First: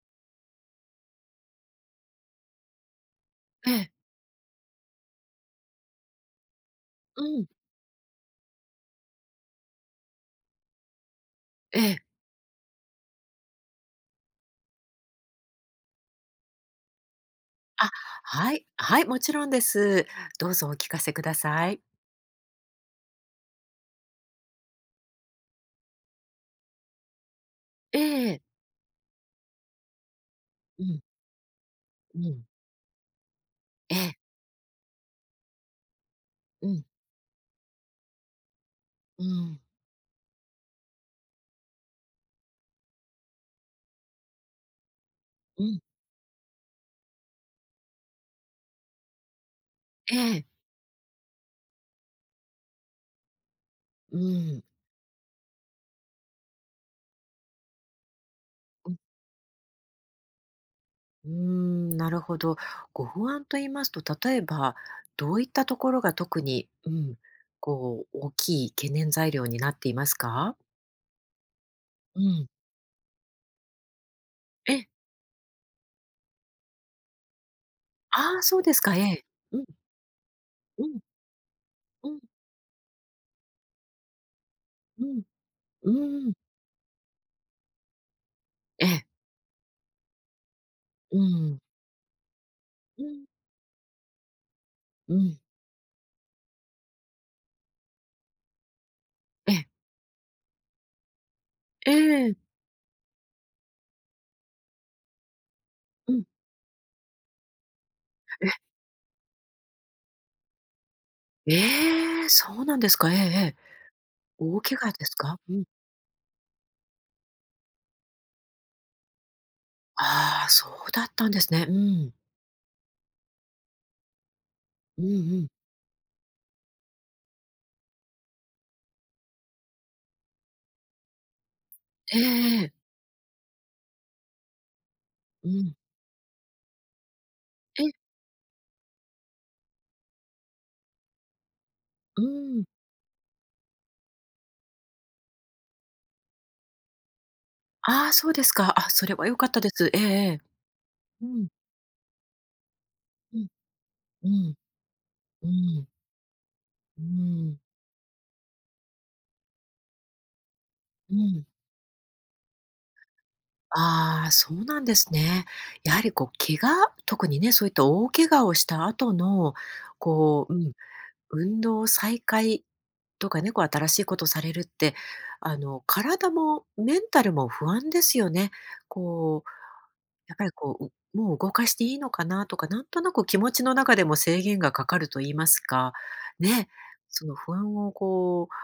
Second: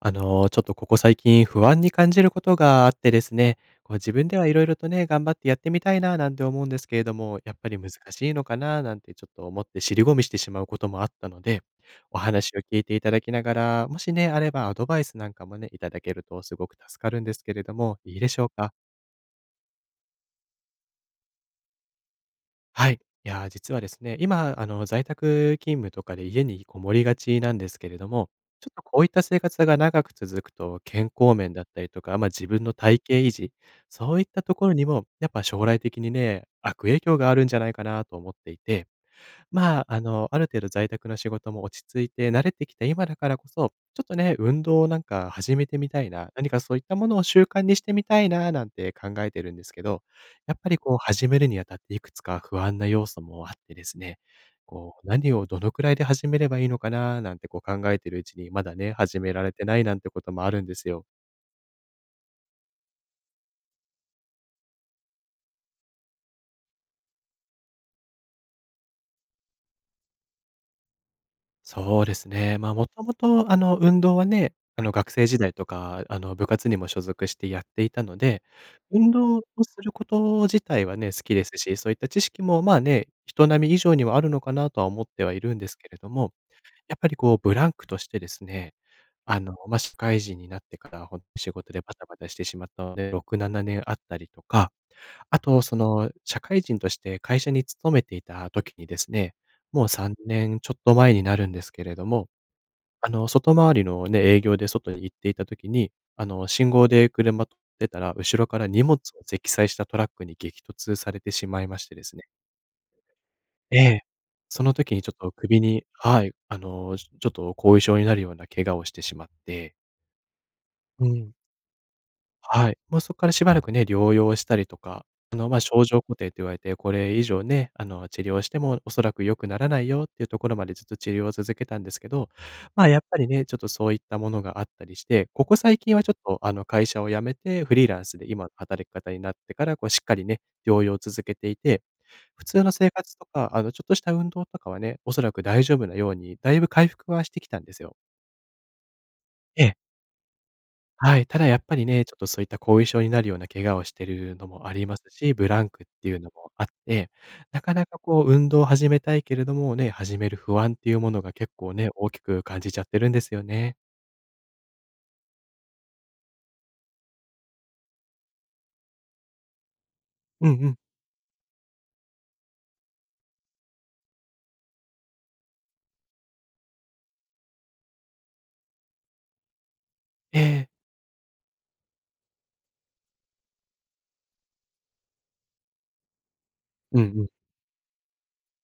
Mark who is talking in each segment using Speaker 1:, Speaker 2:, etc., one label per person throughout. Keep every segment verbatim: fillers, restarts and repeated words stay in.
Speaker 1: あの、ちょっとここ最近不安に感じることがあってですね、
Speaker 2: ええ、
Speaker 1: こう自分ではいろいろとね、頑張ってやってみたいななんて思うんですけれど
Speaker 2: う
Speaker 1: も、
Speaker 2: ん、
Speaker 1: やっぱり難しいのかななんてちょっと思って尻込みしてしまうこともあったので、
Speaker 2: ええ。
Speaker 1: お話を聞いていただきながら、もしね、あればアドバイスなんかもね、いただけるとすごく助かるんですけれど
Speaker 2: あ、
Speaker 1: も、いいでしょう
Speaker 2: はい、
Speaker 1: か？
Speaker 2: はい、もちろんです。どうぞお聞かせください。
Speaker 1: はい。いやー、実はですね、今、あの、在宅勤務とかで家にこもりがちなんですけ
Speaker 2: え
Speaker 1: れども、
Speaker 2: え、
Speaker 1: ちょっとこういった生活が長く続くと、
Speaker 2: うん、
Speaker 1: 健康面だったりとか、
Speaker 2: う
Speaker 1: ま、
Speaker 2: ん、
Speaker 1: 自分の体型維持、
Speaker 2: え
Speaker 1: そ
Speaker 2: え、
Speaker 1: ういったところにも、やっぱ将来的にね、
Speaker 2: う
Speaker 1: 悪
Speaker 2: ん、
Speaker 1: 影響があるんじゃないかなと思っていて。
Speaker 2: うん、
Speaker 1: まあ、あの、ある程度在宅の仕事も落ち着いて慣れてきた今だからこそ、ちょっとね、運動をなんか始
Speaker 2: う
Speaker 1: め
Speaker 2: ん、
Speaker 1: てみたいな、何かそういったものを習慣にしてみたいななんて考えてるんですけど、
Speaker 2: ええ、
Speaker 1: やっぱりこう始めるにあたっていくつか不安な要素もあってです
Speaker 2: う
Speaker 1: ね、
Speaker 2: ん、
Speaker 1: こう何をどのくらいで始めればいいのかななんてこう考えてるうちに、まだ
Speaker 2: う
Speaker 1: ね、
Speaker 2: ん、
Speaker 1: 始められてないなんてこともあるんですよ。
Speaker 2: うーん、なるほど。ご不安と言いますと、例えば、どういったところが特に、うん、こう、大きい懸念材料になっていますか？
Speaker 1: そうで
Speaker 2: う
Speaker 1: す
Speaker 2: ん、
Speaker 1: ね。まあ、もともと、あの、運動はね、あ
Speaker 2: え
Speaker 1: の、学生時代とか、あの、部活にも所属してやっていたの
Speaker 2: ああ、
Speaker 1: で、
Speaker 2: そうですか、え
Speaker 1: 運
Speaker 2: え。
Speaker 1: 動を
Speaker 2: うん、
Speaker 1: すること自体
Speaker 2: う
Speaker 1: は
Speaker 2: ん、
Speaker 1: ね、好きですし、そういった
Speaker 2: うん、
Speaker 1: 知識も、まあね、人並み以上にはあるのかなとは思
Speaker 2: う
Speaker 1: っ
Speaker 2: ん、
Speaker 1: てはいるんですけれど
Speaker 2: う
Speaker 1: も、
Speaker 2: ん、
Speaker 1: やっぱりこう、ブランクとしてですね、
Speaker 2: ええ、
Speaker 1: あの、まあ、社会人になってから、ほ
Speaker 2: う
Speaker 1: んと仕
Speaker 2: ん、
Speaker 1: 事でバタバタしてしまったの
Speaker 2: う
Speaker 1: で、
Speaker 2: ん、
Speaker 1: ろく、ななねんあったりとか、
Speaker 2: うん、
Speaker 1: あと、その、社会人として会社に勤めていた時にですね、
Speaker 2: ええ、
Speaker 1: もうさんねんちょっと前になるんですけ
Speaker 2: え
Speaker 1: れども、
Speaker 2: え、
Speaker 1: あの、外回りのね、営業で外に行っていた時に、
Speaker 2: うん。
Speaker 1: あの、信号で車とってたら、後ろから荷物を積載したトラックに激突されてし
Speaker 2: え
Speaker 1: まいましてですね。
Speaker 2: え、そうなんですか。ええええ。
Speaker 1: ええ。
Speaker 2: 大
Speaker 1: その
Speaker 2: 怪我
Speaker 1: 時に
Speaker 2: です
Speaker 1: ちょっと
Speaker 2: か？う
Speaker 1: 首
Speaker 2: ん。
Speaker 1: にはい、あの、ちょっと後遺症になるような怪我をしてしまって。
Speaker 2: ああ、そうだ
Speaker 1: う
Speaker 2: ったん
Speaker 1: ん。
Speaker 2: ですね。うん。
Speaker 1: はい。もうそこからしばらくね、療養したりと
Speaker 2: う
Speaker 1: か、
Speaker 2: んう
Speaker 1: あ
Speaker 2: ん。
Speaker 1: の、まあ、症状固定と言われて、これ以上ね、あの、治療してもおそらく良くならないよっていうところまでずっと治療を続けたんですけ
Speaker 2: ええ
Speaker 1: ど、
Speaker 2: え
Speaker 1: ま
Speaker 2: え。
Speaker 1: あ、やっぱりね、ちょっとそういったものがあったりして、こ
Speaker 2: う
Speaker 1: こ
Speaker 2: ん。
Speaker 1: 最近はちょっと、あの、会社を辞めてフ
Speaker 2: え、
Speaker 1: リーランスで今の働き方になってから、こうしっかりね、療養を続けていて、
Speaker 2: う
Speaker 1: 普
Speaker 2: ー
Speaker 1: 通
Speaker 2: ん。
Speaker 1: の生活とか、あの、ちょっとした運動とかはね、おそらく大丈夫なように、だいぶ回復はしてきたんですよ。
Speaker 2: ああ、そうですか。あ、それは良かった
Speaker 1: え
Speaker 2: で
Speaker 1: え。
Speaker 2: す。ええええ。
Speaker 1: は
Speaker 2: う
Speaker 1: い、ただ
Speaker 2: ん、
Speaker 1: やっぱりね、ちょっとそういった後遺症になるよ
Speaker 2: う
Speaker 1: う
Speaker 2: ん、
Speaker 1: な怪我をして
Speaker 2: う
Speaker 1: るの
Speaker 2: ん、
Speaker 1: もありますし、
Speaker 2: う
Speaker 1: ブランクっ
Speaker 2: ん、
Speaker 1: ていうのもあっ
Speaker 2: うー
Speaker 1: て、
Speaker 2: ん、
Speaker 1: なかなかこう運動を始めたいけれどもね、始める不安っていうも
Speaker 2: う
Speaker 1: のが
Speaker 2: ん。
Speaker 1: 結構ね、大きく感じちゃってるんですよね。
Speaker 2: ああ、そうなんですね。やはりこう怪我特にね、そういった大怪我をした後の、こ
Speaker 1: うんう
Speaker 2: ううん、
Speaker 1: ん。
Speaker 2: 運動を再開とかね、こう新しいことされるって、あの、体もメンタルも不安ですよね。こう、やっ
Speaker 1: え
Speaker 2: ぱり
Speaker 1: え。
Speaker 2: こう、うもう動かしていいのかなとか、なんとなく気持ちの中でも制限がかかると言いますか、ね、
Speaker 1: うんう
Speaker 2: そ
Speaker 1: ん。
Speaker 2: の不安をこう、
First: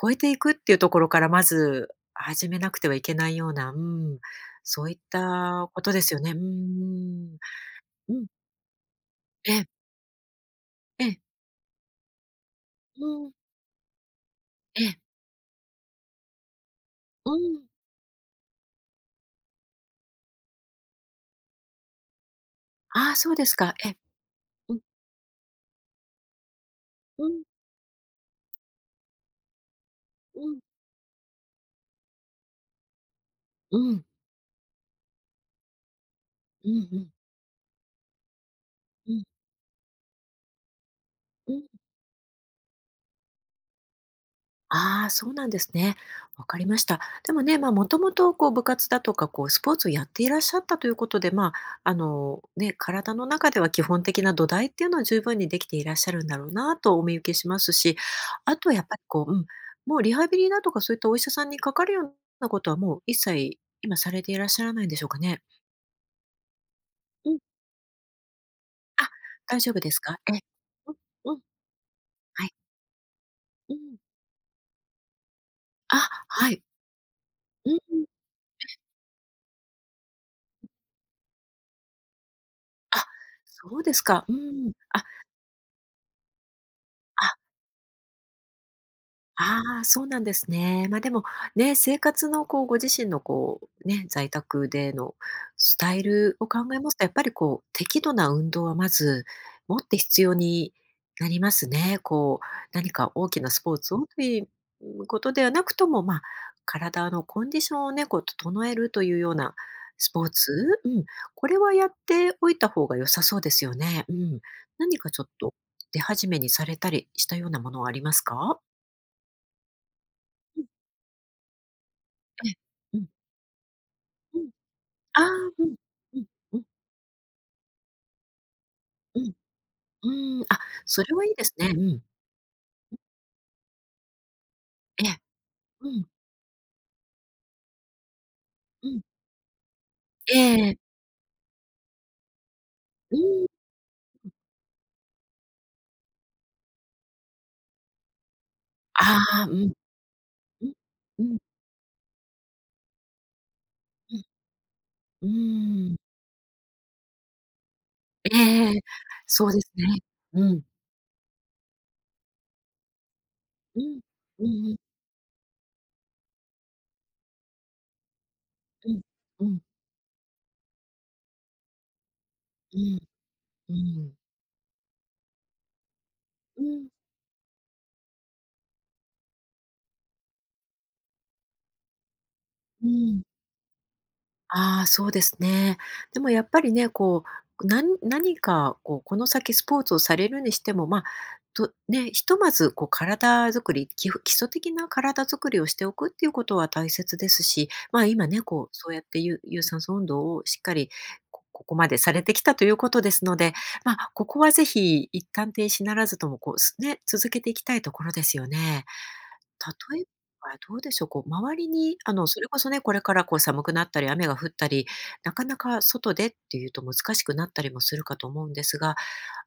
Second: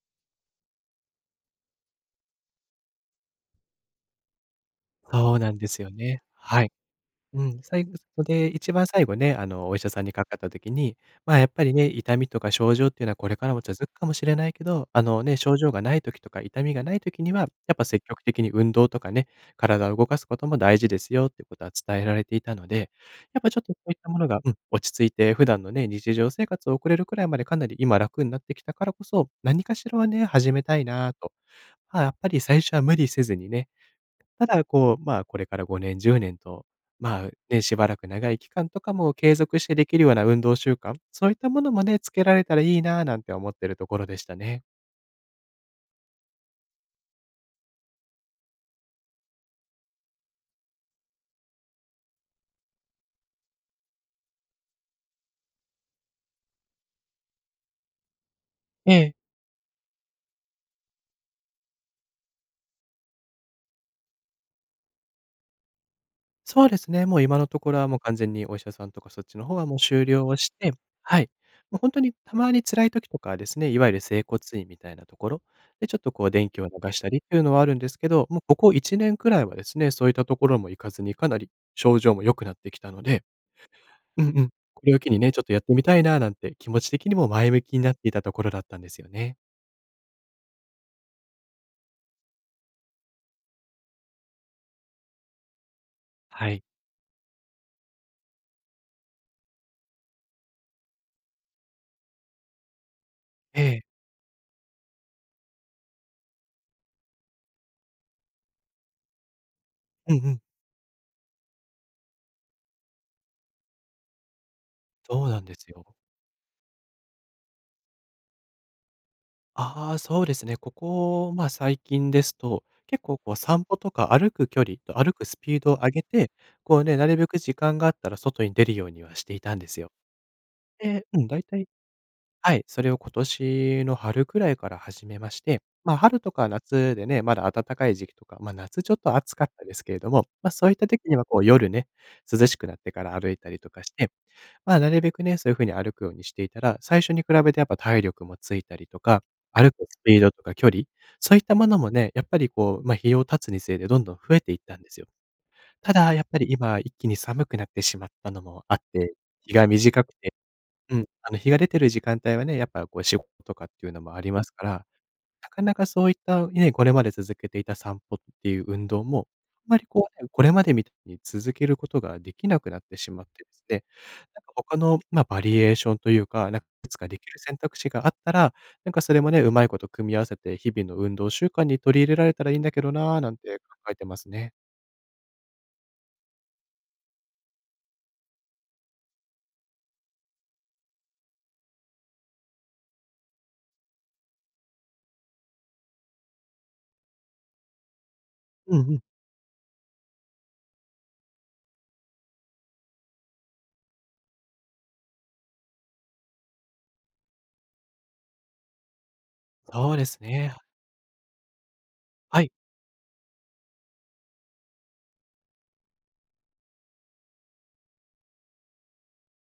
Speaker 2: 超えていくっていうところからまず始めなくてはいけないような、うん、そういっ
Speaker 1: そうなんで
Speaker 2: たこ
Speaker 1: すよ
Speaker 2: とですよ
Speaker 1: ね。
Speaker 2: ね。う
Speaker 1: はい。
Speaker 2: ん。
Speaker 1: うん、最後そ
Speaker 2: う
Speaker 1: こ
Speaker 2: ん。
Speaker 1: で、一番最後ね、あ
Speaker 2: ええ、
Speaker 1: の、お医者さんにかかった時に、
Speaker 2: ええ、
Speaker 1: まあ、やっぱりね、痛みとか症状ってい
Speaker 2: う
Speaker 1: うのはこ
Speaker 2: ん、
Speaker 1: れからも続くかもしれないけ
Speaker 2: え
Speaker 1: ど、
Speaker 2: え、
Speaker 1: あのね、症状がない時とか痛みがない時に
Speaker 2: う
Speaker 1: は、
Speaker 2: ん。
Speaker 1: やっぱ積極的に運動とかね、体を動かすことも大事ですよっていうことは伝えられていたので、
Speaker 2: ああ、そう
Speaker 1: やっ
Speaker 2: で
Speaker 1: ぱ
Speaker 2: す
Speaker 1: ちょっと
Speaker 2: か。
Speaker 1: そ
Speaker 2: え
Speaker 1: うい
Speaker 2: え、
Speaker 1: ったものが、うん、
Speaker 2: うん、
Speaker 1: 落ち着いて普段のね、日常生活を送れるくら
Speaker 2: う
Speaker 1: いま
Speaker 2: ん。
Speaker 1: でかなり今楽になってきたからこそ、何かしらはね、
Speaker 2: う
Speaker 1: 始
Speaker 2: ん、
Speaker 1: めたいなぁと。まあ、やっぱり最初は無理せずにね、
Speaker 2: うん、
Speaker 1: ただ、こう、まあ、これからごねん、じゅうねんと、
Speaker 2: うん、うん、
Speaker 1: まあ、ね、しばらく長い期間とか
Speaker 2: う
Speaker 1: も
Speaker 2: ん、
Speaker 1: 継続してできるような運動習慣、そういった
Speaker 2: う
Speaker 1: も
Speaker 2: ん。
Speaker 1: のもね、つけられたらいいななんて思ってるところでしたね。
Speaker 2: ああ、そうなんですね。わかりました。でもね、まあ、もともとこう部活だとか、こうスポーツをやっていらっしゃったということで、まあ、あの、ね、体の中では基本的な土台っていうのは十分にできていらっしゃるんだろうなとお見受けしますし、あとはやっ
Speaker 1: え
Speaker 2: ぱり
Speaker 1: え。
Speaker 2: こう、うん、もうリハビリだとかそういったお医者さんにかかるようなことはもう一切今されていらっしゃらないんでしょうかね。
Speaker 1: そうですね、もう
Speaker 2: うん。
Speaker 1: 今のところはもう完全にお医者さんと
Speaker 2: あ、
Speaker 1: かそっちの方
Speaker 2: 大
Speaker 1: は
Speaker 2: 丈
Speaker 1: もう
Speaker 2: 夫です
Speaker 1: 終
Speaker 2: か？
Speaker 1: 了
Speaker 2: え
Speaker 1: をして、
Speaker 2: うん、
Speaker 1: はい。
Speaker 2: うん、
Speaker 1: もう本当にた
Speaker 2: はい。
Speaker 1: まに辛い時とかはですね、
Speaker 2: う
Speaker 1: いわゆ
Speaker 2: ん。
Speaker 1: る整骨院みたいなところで、ちょっ
Speaker 2: あ、
Speaker 1: とこう
Speaker 2: は
Speaker 1: 電気
Speaker 2: い。
Speaker 1: を流したりっていうのはあ
Speaker 2: う
Speaker 1: るんです
Speaker 2: ん。
Speaker 1: けど、もうここいちねんくらいはですね、そういったところも行かずにかなり症状も良くなってきたの
Speaker 2: あ、
Speaker 1: で、
Speaker 2: そうです
Speaker 1: う
Speaker 2: か。
Speaker 1: ん
Speaker 2: う
Speaker 1: うん。
Speaker 2: ん。
Speaker 1: これを
Speaker 2: あ、
Speaker 1: 機にね、ちょっとやってみたいななんて気持ち的にも
Speaker 2: あ、
Speaker 1: 前向きになっていたところだったんですよね。
Speaker 2: ああ、そうなんですね。ま、でも、ね、生活のこう、ご自身のこう、ね、在宅でのスタイルを
Speaker 1: は
Speaker 2: 考
Speaker 1: い。
Speaker 2: えますと、やっぱりこう、適度な運動はまず、持って必要になりますね。こう、何か大きなス
Speaker 1: え
Speaker 2: ポー
Speaker 1: え。
Speaker 2: ツをという、ことではなくとも、ま、体のコンディションをね、こう整えるというようなス
Speaker 1: うん
Speaker 2: ポー
Speaker 1: うん。
Speaker 2: ツ、うん、これはやっておいた方が良さそうですよね。うん。何かちょ
Speaker 1: そ
Speaker 2: っ
Speaker 1: うなん
Speaker 2: と、
Speaker 1: ですよ。
Speaker 2: 出始めにされたりしたようなものはありますか？
Speaker 1: ああ、そうですね。ここ、ま、最近です
Speaker 2: え
Speaker 1: と、
Speaker 2: え、う
Speaker 1: 結
Speaker 2: ん、
Speaker 1: 構こう散歩とか歩
Speaker 2: う
Speaker 1: く
Speaker 2: ん。
Speaker 1: 距離と歩
Speaker 2: あ
Speaker 1: く
Speaker 2: あ、
Speaker 1: スピー
Speaker 2: う
Speaker 1: ド
Speaker 2: ん、
Speaker 1: を上げ
Speaker 2: うん、
Speaker 1: て、
Speaker 2: うん、
Speaker 1: こうね、なるべく時間があったら外に出るようには
Speaker 2: う
Speaker 1: し
Speaker 2: ん、
Speaker 1: ていたんですよ。
Speaker 2: うーん、あ、そ
Speaker 1: で、
Speaker 2: れ
Speaker 1: う
Speaker 2: は
Speaker 1: ん、
Speaker 2: いい
Speaker 1: だ
Speaker 2: で
Speaker 1: い
Speaker 2: す
Speaker 1: た
Speaker 2: ね。
Speaker 1: い
Speaker 2: うん。
Speaker 1: はい、それを今年の春くらいから
Speaker 2: え
Speaker 1: 始
Speaker 2: え、
Speaker 1: めまして、
Speaker 2: う
Speaker 1: まあ、
Speaker 2: ん、
Speaker 1: 春とか夏でね、まだ暖かい時期とか、まあ、夏
Speaker 2: う
Speaker 1: ちょっ
Speaker 2: ん、
Speaker 1: と暑かったですけれども、
Speaker 2: え
Speaker 1: まあ、そういっ
Speaker 2: え、
Speaker 1: た時にはこう夜ね、涼しくなってか
Speaker 2: う
Speaker 1: ら歩い
Speaker 2: ん、
Speaker 1: たりとかして、まあ、なるべくね、そういう風に歩くようにしていたら、最初に比べてやっぱ体力もついたりと
Speaker 2: あ
Speaker 1: か、
Speaker 2: あ、う
Speaker 1: 歩
Speaker 2: ん、
Speaker 1: くスピードとか
Speaker 2: う
Speaker 1: 距
Speaker 2: ん、
Speaker 1: 離、
Speaker 2: う
Speaker 1: そ
Speaker 2: ん、
Speaker 1: ういったものもね、やっぱりこう、まあ、日を経つにつれてどんど
Speaker 2: う
Speaker 1: ん
Speaker 2: ん、
Speaker 1: 増えていったんですよ。
Speaker 2: うー
Speaker 1: た
Speaker 2: ん。
Speaker 1: だやっぱり今一気に寒くなってしまっ
Speaker 2: え
Speaker 1: たのも
Speaker 2: え
Speaker 1: あっ
Speaker 2: え、
Speaker 1: て、
Speaker 2: そう
Speaker 1: 日
Speaker 2: で
Speaker 1: が
Speaker 2: すね。
Speaker 1: 短くて
Speaker 2: うん、
Speaker 1: うん、あの、日が出てる時間帯はね、やっぱこう仕事とかっ
Speaker 2: う
Speaker 1: ていう
Speaker 2: ん、
Speaker 1: のもありま
Speaker 2: う
Speaker 1: すか
Speaker 2: ん
Speaker 1: ら、
Speaker 2: うん、
Speaker 1: なかなかそういったね、これまで続けていた散歩っていう運
Speaker 2: うん、
Speaker 1: 動も、
Speaker 2: うん、うん、
Speaker 1: あんまりこうね、これまでみたいに続けることができなく
Speaker 2: う
Speaker 1: なって
Speaker 2: ん、
Speaker 1: しまってですね、なんか他の、まあ、バリエーションというか、なん
Speaker 2: う
Speaker 1: かい
Speaker 2: ん、
Speaker 1: くつかできる選択肢があったら、なんかそれもね、うまいこと組み合わせて日々の運動習慣に取り入れられたらいいんだけ
Speaker 2: う
Speaker 1: どなぁ、
Speaker 2: ん。
Speaker 1: なんて考えてますね。
Speaker 2: ああ、そうですね。でもやっぱりね、こう、な何かこう、この先スポーツをされるにしても、まあ、とね、ひとまずこう体づくり、基本基礎的な体づくりをしておくっていうことは大切ですし、まあ、今ね、こう、
Speaker 1: うんう
Speaker 2: そうや
Speaker 1: ん、
Speaker 2: って有有酸素運動をしっかりこここまでされてきたということですので、まあ、ここはぜひ一旦停止ならずともこう、すね、続けていきたいところですよね。
Speaker 1: そう
Speaker 2: 例え
Speaker 1: です
Speaker 2: ば
Speaker 1: ね。
Speaker 2: どうでしょう、こう周りにあの、そ
Speaker 1: は
Speaker 2: れ
Speaker 1: い、
Speaker 2: こそね、これからこう寒くなったり雨が降ったり、なかなか外でっていうと難しくなったりもするかと思うんですが、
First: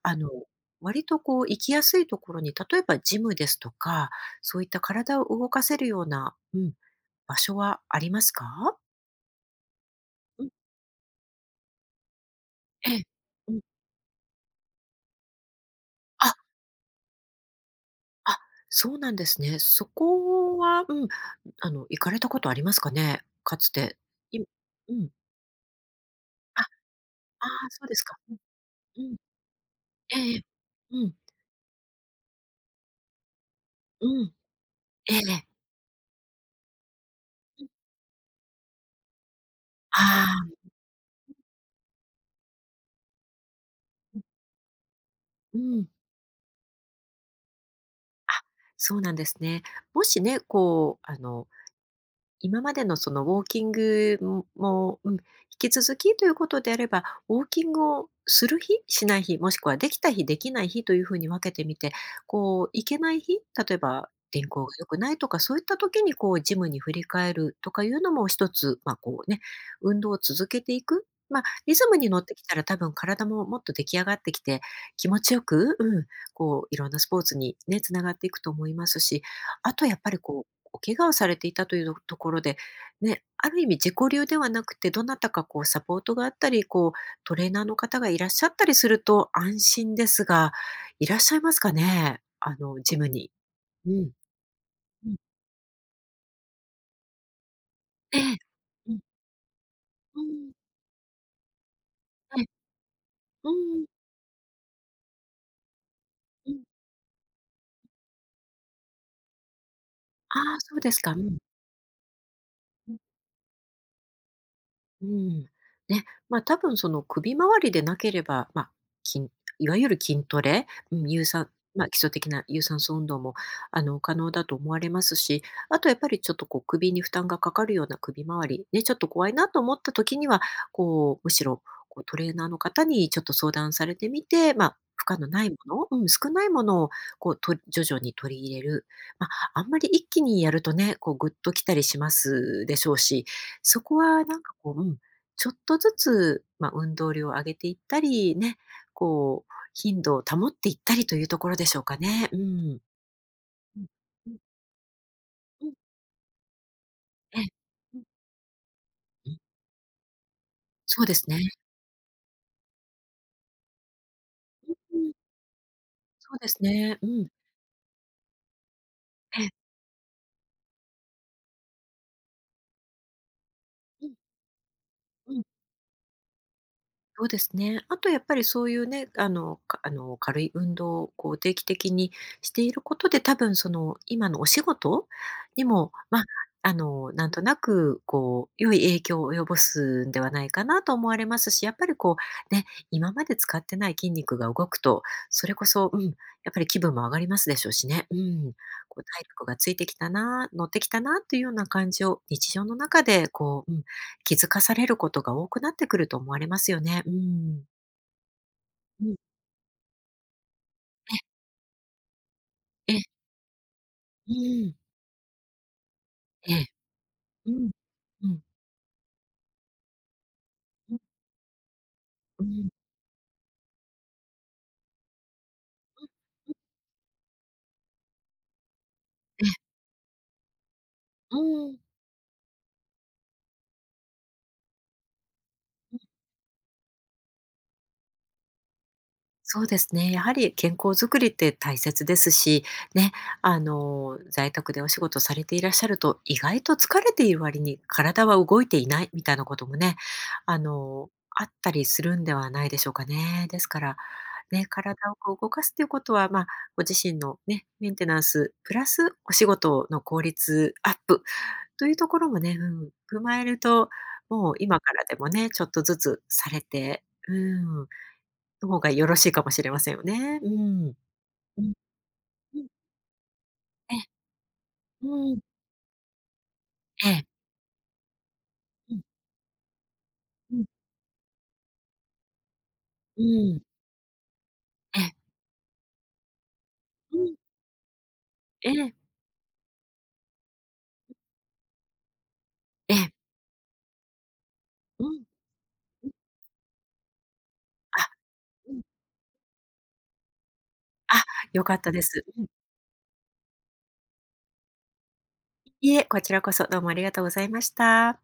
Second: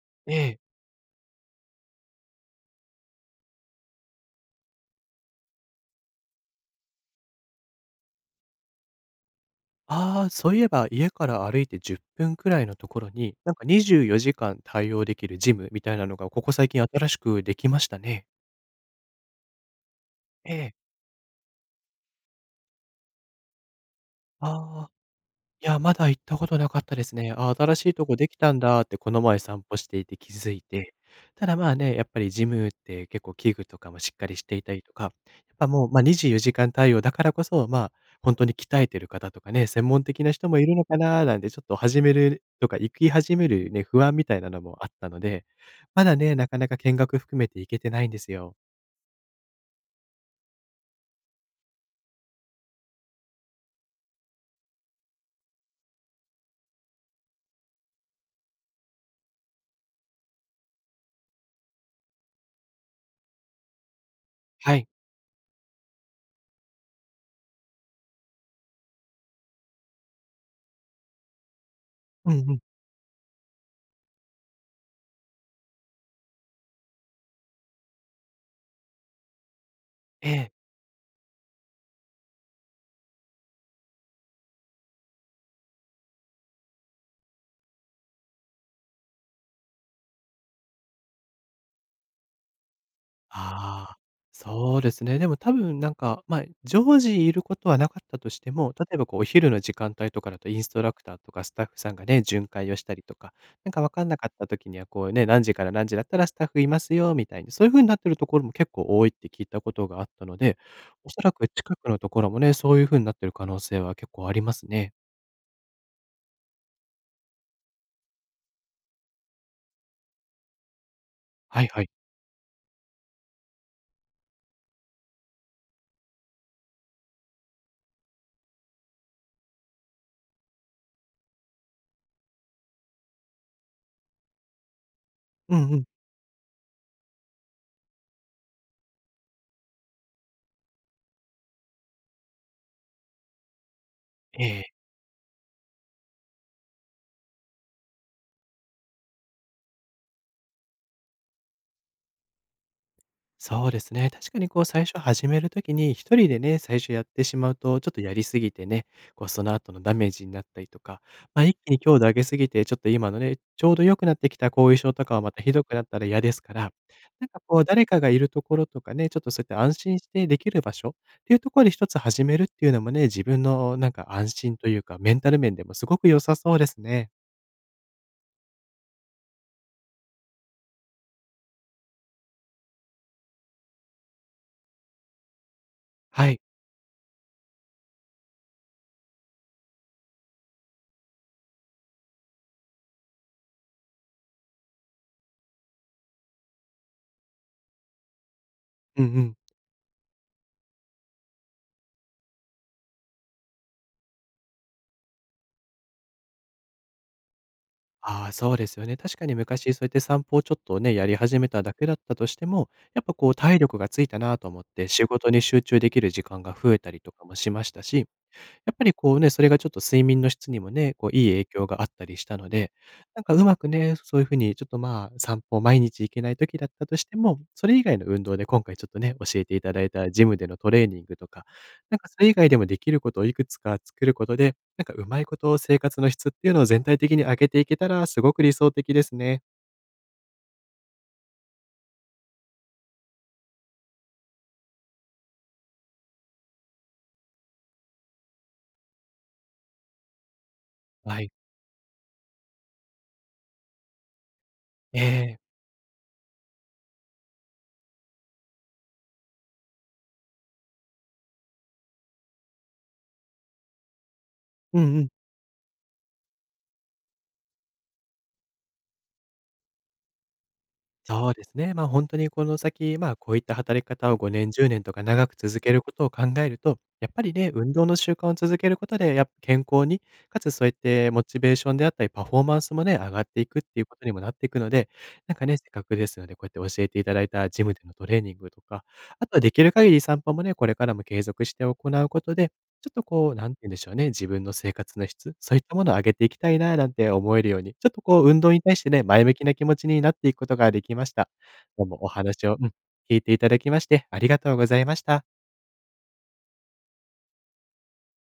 Speaker 2: あの、
Speaker 1: ええ。
Speaker 2: 割とこう行きやすいところに、例えばジムですとか、そういった体を動かせるような、うん、場所はありますか？
Speaker 1: ああ、
Speaker 2: うん、
Speaker 1: そういえば家から歩いてじゅっぷんくらいのと
Speaker 2: え
Speaker 1: こ
Speaker 2: え。
Speaker 1: ろに、な
Speaker 2: う
Speaker 1: ん
Speaker 2: ん。
Speaker 1: かにじゅうよじかん対応できるジムみたいなのが
Speaker 2: あ、
Speaker 1: ここ最近新しくできましたね。
Speaker 2: あ、そうなんですね。そ
Speaker 1: え
Speaker 2: こ
Speaker 1: え。
Speaker 2: は、うん、あの、行かれたことありますかね？かつて。いう
Speaker 1: あ、
Speaker 2: ん。
Speaker 1: いや、まだ行ったこと
Speaker 2: あ、あ
Speaker 1: なかったですね。
Speaker 2: あ
Speaker 1: あ、新
Speaker 2: そう
Speaker 1: しい
Speaker 2: です
Speaker 1: と
Speaker 2: か。
Speaker 1: こで
Speaker 2: う
Speaker 1: き
Speaker 2: ん、
Speaker 1: たんだってこ
Speaker 2: うん。
Speaker 1: の前散歩していて気
Speaker 2: ええ
Speaker 1: づいて。
Speaker 2: うん、
Speaker 1: ただ、まあね、やっぱりジムって結構器具とかもしっか
Speaker 2: う
Speaker 1: りしていたりとか、や
Speaker 2: ん。ええ
Speaker 1: っぱもう、ま、にじゅうよじかん対応だからこそ、まあ、本当に鍛えてる方とかね、専門的
Speaker 2: あ
Speaker 1: な人もい
Speaker 2: あ、
Speaker 1: るのかななんてちょっと始めるとか、行き始めるね、不安みたいなのもあったので、
Speaker 2: うん。
Speaker 1: まだね、なかなか見学含めて行けてないんで
Speaker 2: あ、
Speaker 1: すよ。
Speaker 2: そうなんですね。もしね、こう、あの、今までのそのウォーキングもうん、引き続きということであれば、ウォーキングをする日、しない日、もしくはできた日、できない日というふうに分けてみて、こう、行けない日、例えば天候が
Speaker 1: は
Speaker 2: 良
Speaker 1: い。
Speaker 2: くないとか、そういった時にこう、ジムに振り返るとかいうのも一つ、まあこうね、運動を続けていく。まあ、リズムに乗っ
Speaker 1: う
Speaker 2: てき
Speaker 1: んう
Speaker 2: た
Speaker 1: ん。
Speaker 2: ら多分体ももっと出来上がってきて、気持ちよく、うん、こう、いろんなスポーツにね、つながっていくと思いますし、あとやっぱり
Speaker 1: え
Speaker 2: こう、
Speaker 1: え。
Speaker 2: お怪我をされていたというところで、ね、ある意味自己流ではなくて、どなたかこうサポートがあったり、こうトレーナーの方がいらっしゃったりすると安心ですが、いらっしゃいますかね？あのジムに。
Speaker 1: あ
Speaker 2: うん。
Speaker 1: あ、そうです
Speaker 2: うん。
Speaker 1: ね。でも多分なんか、まあ、常時いることはなかっ
Speaker 2: え
Speaker 1: たと
Speaker 2: え。
Speaker 1: しても、例
Speaker 2: う
Speaker 1: え
Speaker 2: ん。
Speaker 1: ばこうお昼の時間帯
Speaker 2: う
Speaker 1: と
Speaker 2: ー
Speaker 1: かだと
Speaker 2: ん。
Speaker 1: インストラクターとかスタッフさんがね、
Speaker 2: ええ。
Speaker 1: 巡回をしたりとか、
Speaker 2: う
Speaker 1: なん
Speaker 2: んう
Speaker 1: か
Speaker 2: ん。
Speaker 1: 分かんなかった時にはこうね、何時から何時だった
Speaker 2: うんうんええ
Speaker 1: らスタッ
Speaker 2: うんう
Speaker 1: フい
Speaker 2: ん
Speaker 1: ますよみたいに、そういう風になってるところも結構多いって聞いたことがあったの
Speaker 2: あ
Speaker 1: で、
Speaker 2: あ、そうです
Speaker 1: お
Speaker 2: か。う
Speaker 1: そら
Speaker 2: ん。
Speaker 1: く近くのところもね、そういう風になってる可能性は結構ありますね。
Speaker 2: うん。ね、まあ、多分その首周りでなければ、まあ、筋いわゆる筋トレ、うん、有酸
Speaker 1: はいは
Speaker 2: まあ、
Speaker 1: い。
Speaker 2: 基礎的な有酸素運動も、あの、可能だと思われますし、あとやっぱりちょっとこう首に負担がかかるような首周り、ね、ちょっと怖いなと思った時には、こう、むしろこうトレーナーの方にちょっと相談されてみて、まあ、負荷のないも
Speaker 1: うんうん。
Speaker 2: の、うん、少ないものをこうと徐々に取り入れる。まあ、あんまり一気にやるとね、こうぐっときたりしますでしょうし、そこはなんか
Speaker 1: え
Speaker 2: こ
Speaker 1: ええ、
Speaker 2: う、うん、ちょっとずつ、まあ、運動量を上げていったり、ね、こう、頻度を保っていったりというところでしょうかね。うん。うん。
Speaker 1: そうですね。
Speaker 2: う
Speaker 1: 確
Speaker 2: ん。
Speaker 1: かにこう最初始めると
Speaker 2: うん。
Speaker 1: きに、一人でね、最初やってし
Speaker 2: ええ。
Speaker 1: まうと、ちょっ
Speaker 2: う
Speaker 1: と
Speaker 2: ん。
Speaker 1: やりすぎてね、こ
Speaker 2: う
Speaker 1: う
Speaker 2: ん。
Speaker 1: その後のダメージになったりとか、
Speaker 2: そうですね。
Speaker 1: ま、一気に強度上げすぎて、ちょっと今のね、ちょうど良くなってきた後遺症
Speaker 2: う
Speaker 1: と
Speaker 2: ん、
Speaker 1: かはまたひどくなったら嫌
Speaker 2: そ
Speaker 1: で
Speaker 2: う
Speaker 1: す
Speaker 2: で
Speaker 1: か
Speaker 2: す
Speaker 1: ら、
Speaker 2: ね。う
Speaker 1: な
Speaker 2: ん。
Speaker 1: んかこう誰かがいるところとかね、ちょっとそ
Speaker 2: え
Speaker 1: う
Speaker 2: え。
Speaker 1: やって安心してできる場所っていうところで一つ始めるっていうのもね、自分のなん
Speaker 2: う
Speaker 1: か
Speaker 2: ん。
Speaker 1: 安心というか、メンタ
Speaker 2: う
Speaker 1: ル
Speaker 2: ん。
Speaker 1: 面でもすごく良さそうですね。
Speaker 2: そうですね。あとやっぱりそういうね、あの、かあの、軽い運動をこう定期的にしていることで、多分その今のお仕事にも、まあ、
Speaker 1: はい。
Speaker 2: あの、なんとなくこう良い影響を及ぼすんではないかなと思われますし、やっぱりこうね、今まで使ってない筋肉が動くと、それこそ、うん、やっぱり気分も上がりますでしょうしね。うん、こ
Speaker 1: う
Speaker 2: う
Speaker 1: んう
Speaker 2: 体
Speaker 1: ん。
Speaker 2: 力がついてきたな、乗ってきたなというような感じを日常の中でこう、うん、気づかされることが多くなってくると思われますよね。うん。
Speaker 1: ああ、そうですよね。
Speaker 2: うん。
Speaker 1: 確かに昔そうやって散歩をちょっとね、やり始めただけだったとしても、
Speaker 2: ええ、
Speaker 1: やっぱこう体力がついた
Speaker 2: う
Speaker 1: なと思っ
Speaker 2: ん。
Speaker 1: て、仕事に集中できる時間
Speaker 2: え
Speaker 1: が
Speaker 2: え。
Speaker 1: 増えたりとかもし
Speaker 2: う
Speaker 1: ま
Speaker 2: ん。
Speaker 1: したし、
Speaker 2: うん。
Speaker 1: やっぱりこうね、それがちょっと睡眠の質にもね、
Speaker 2: うん。
Speaker 1: こういい影響があったりした
Speaker 2: う
Speaker 1: の
Speaker 2: ん。
Speaker 1: で、なんかうまくね、そういう風にちょっと、まあ、散歩毎日
Speaker 2: うん。
Speaker 1: 行けない時だったとしても、それ以外の運動で今回ちょっとね、教え
Speaker 2: ええ、
Speaker 1: ていただいたジムでのトレーニングと
Speaker 2: う
Speaker 1: か、
Speaker 2: ん。
Speaker 1: なんかそれ以外でもできることをいくつか作ることで、なんかうまいこと生活の質っていうのを全体的に上げていけたらすごく理想的ですね。
Speaker 2: そうですね。やはり健康づくりって大切ですし、ね、あの、在宅でお仕事されていらっしゃると、意外と疲れている割に体は動いていないみたいなこともね、あの、
Speaker 1: はい。
Speaker 2: あったりするんではないでしょうかね。ですから、ね、体
Speaker 1: え
Speaker 2: をこう
Speaker 1: え。
Speaker 2: 動かすということは、まあ、ご自身のね、メンテナンス、プラスお仕事の効率アップというところもね、うん、踏まえると、もう今
Speaker 1: う
Speaker 2: か
Speaker 1: んう
Speaker 2: ら
Speaker 1: ん。
Speaker 2: でもね、ちょっとずつされて、うんの方がよろしいかもしれませんよね。うん。
Speaker 1: そうです
Speaker 2: うん、
Speaker 1: ね。ま、あ本当にこの
Speaker 2: うん、
Speaker 1: 先、まあ、こういった働き
Speaker 2: ええ、
Speaker 1: 方をごねん、じゅうねんとか
Speaker 2: う
Speaker 1: 長く
Speaker 2: ん、
Speaker 1: 続けることを考えると、や
Speaker 2: え
Speaker 1: っぱ
Speaker 2: え、
Speaker 1: りね、運動の習慣を続けるこ
Speaker 2: う
Speaker 1: と
Speaker 2: ん、
Speaker 1: で、やっぱ健康に、かつ
Speaker 2: うん、
Speaker 1: そうやってモチベーションであったり、パフォーマンスもね、上が
Speaker 2: う
Speaker 1: ってい
Speaker 2: ん、
Speaker 1: くっていうことにもなっていくので、
Speaker 2: ええ、
Speaker 1: なんかね、せっかくですので、こうやって教えていた
Speaker 2: う
Speaker 1: だい
Speaker 2: ん、
Speaker 1: たジムでのトレーニングと
Speaker 2: え
Speaker 1: か、
Speaker 2: え、
Speaker 1: あとはできる限り散歩もね、これからも継続して行うことで、ちょっ
Speaker 2: え
Speaker 1: と
Speaker 2: え、
Speaker 1: こう、なんて言うんでしょうね、自分の生活
Speaker 2: う
Speaker 1: の
Speaker 2: ん、
Speaker 1: 質、そういったものを上
Speaker 2: うん、
Speaker 1: げていきたいななんて思えるように、ちょっと
Speaker 2: あ、
Speaker 1: こう運動に
Speaker 2: う
Speaker 1: 対
Speaker 2: ん、
Speaker 1: してね、前向きな気持ちになっていくことができまし
Speaker 2: あ、
Speaker 1: た。
Speaker 2: 良かっ
Speaker 1: どう
Speaker 2: たで
Speaker 1: もお
Speaker 2: す。う
Speaker 1: 話
Speaker 2: ん。
Speaker 1: を、うん、聞いていただきまして、ありがとうございました。
Speaker 2: いえ、こちらこそどうもありがとうございました。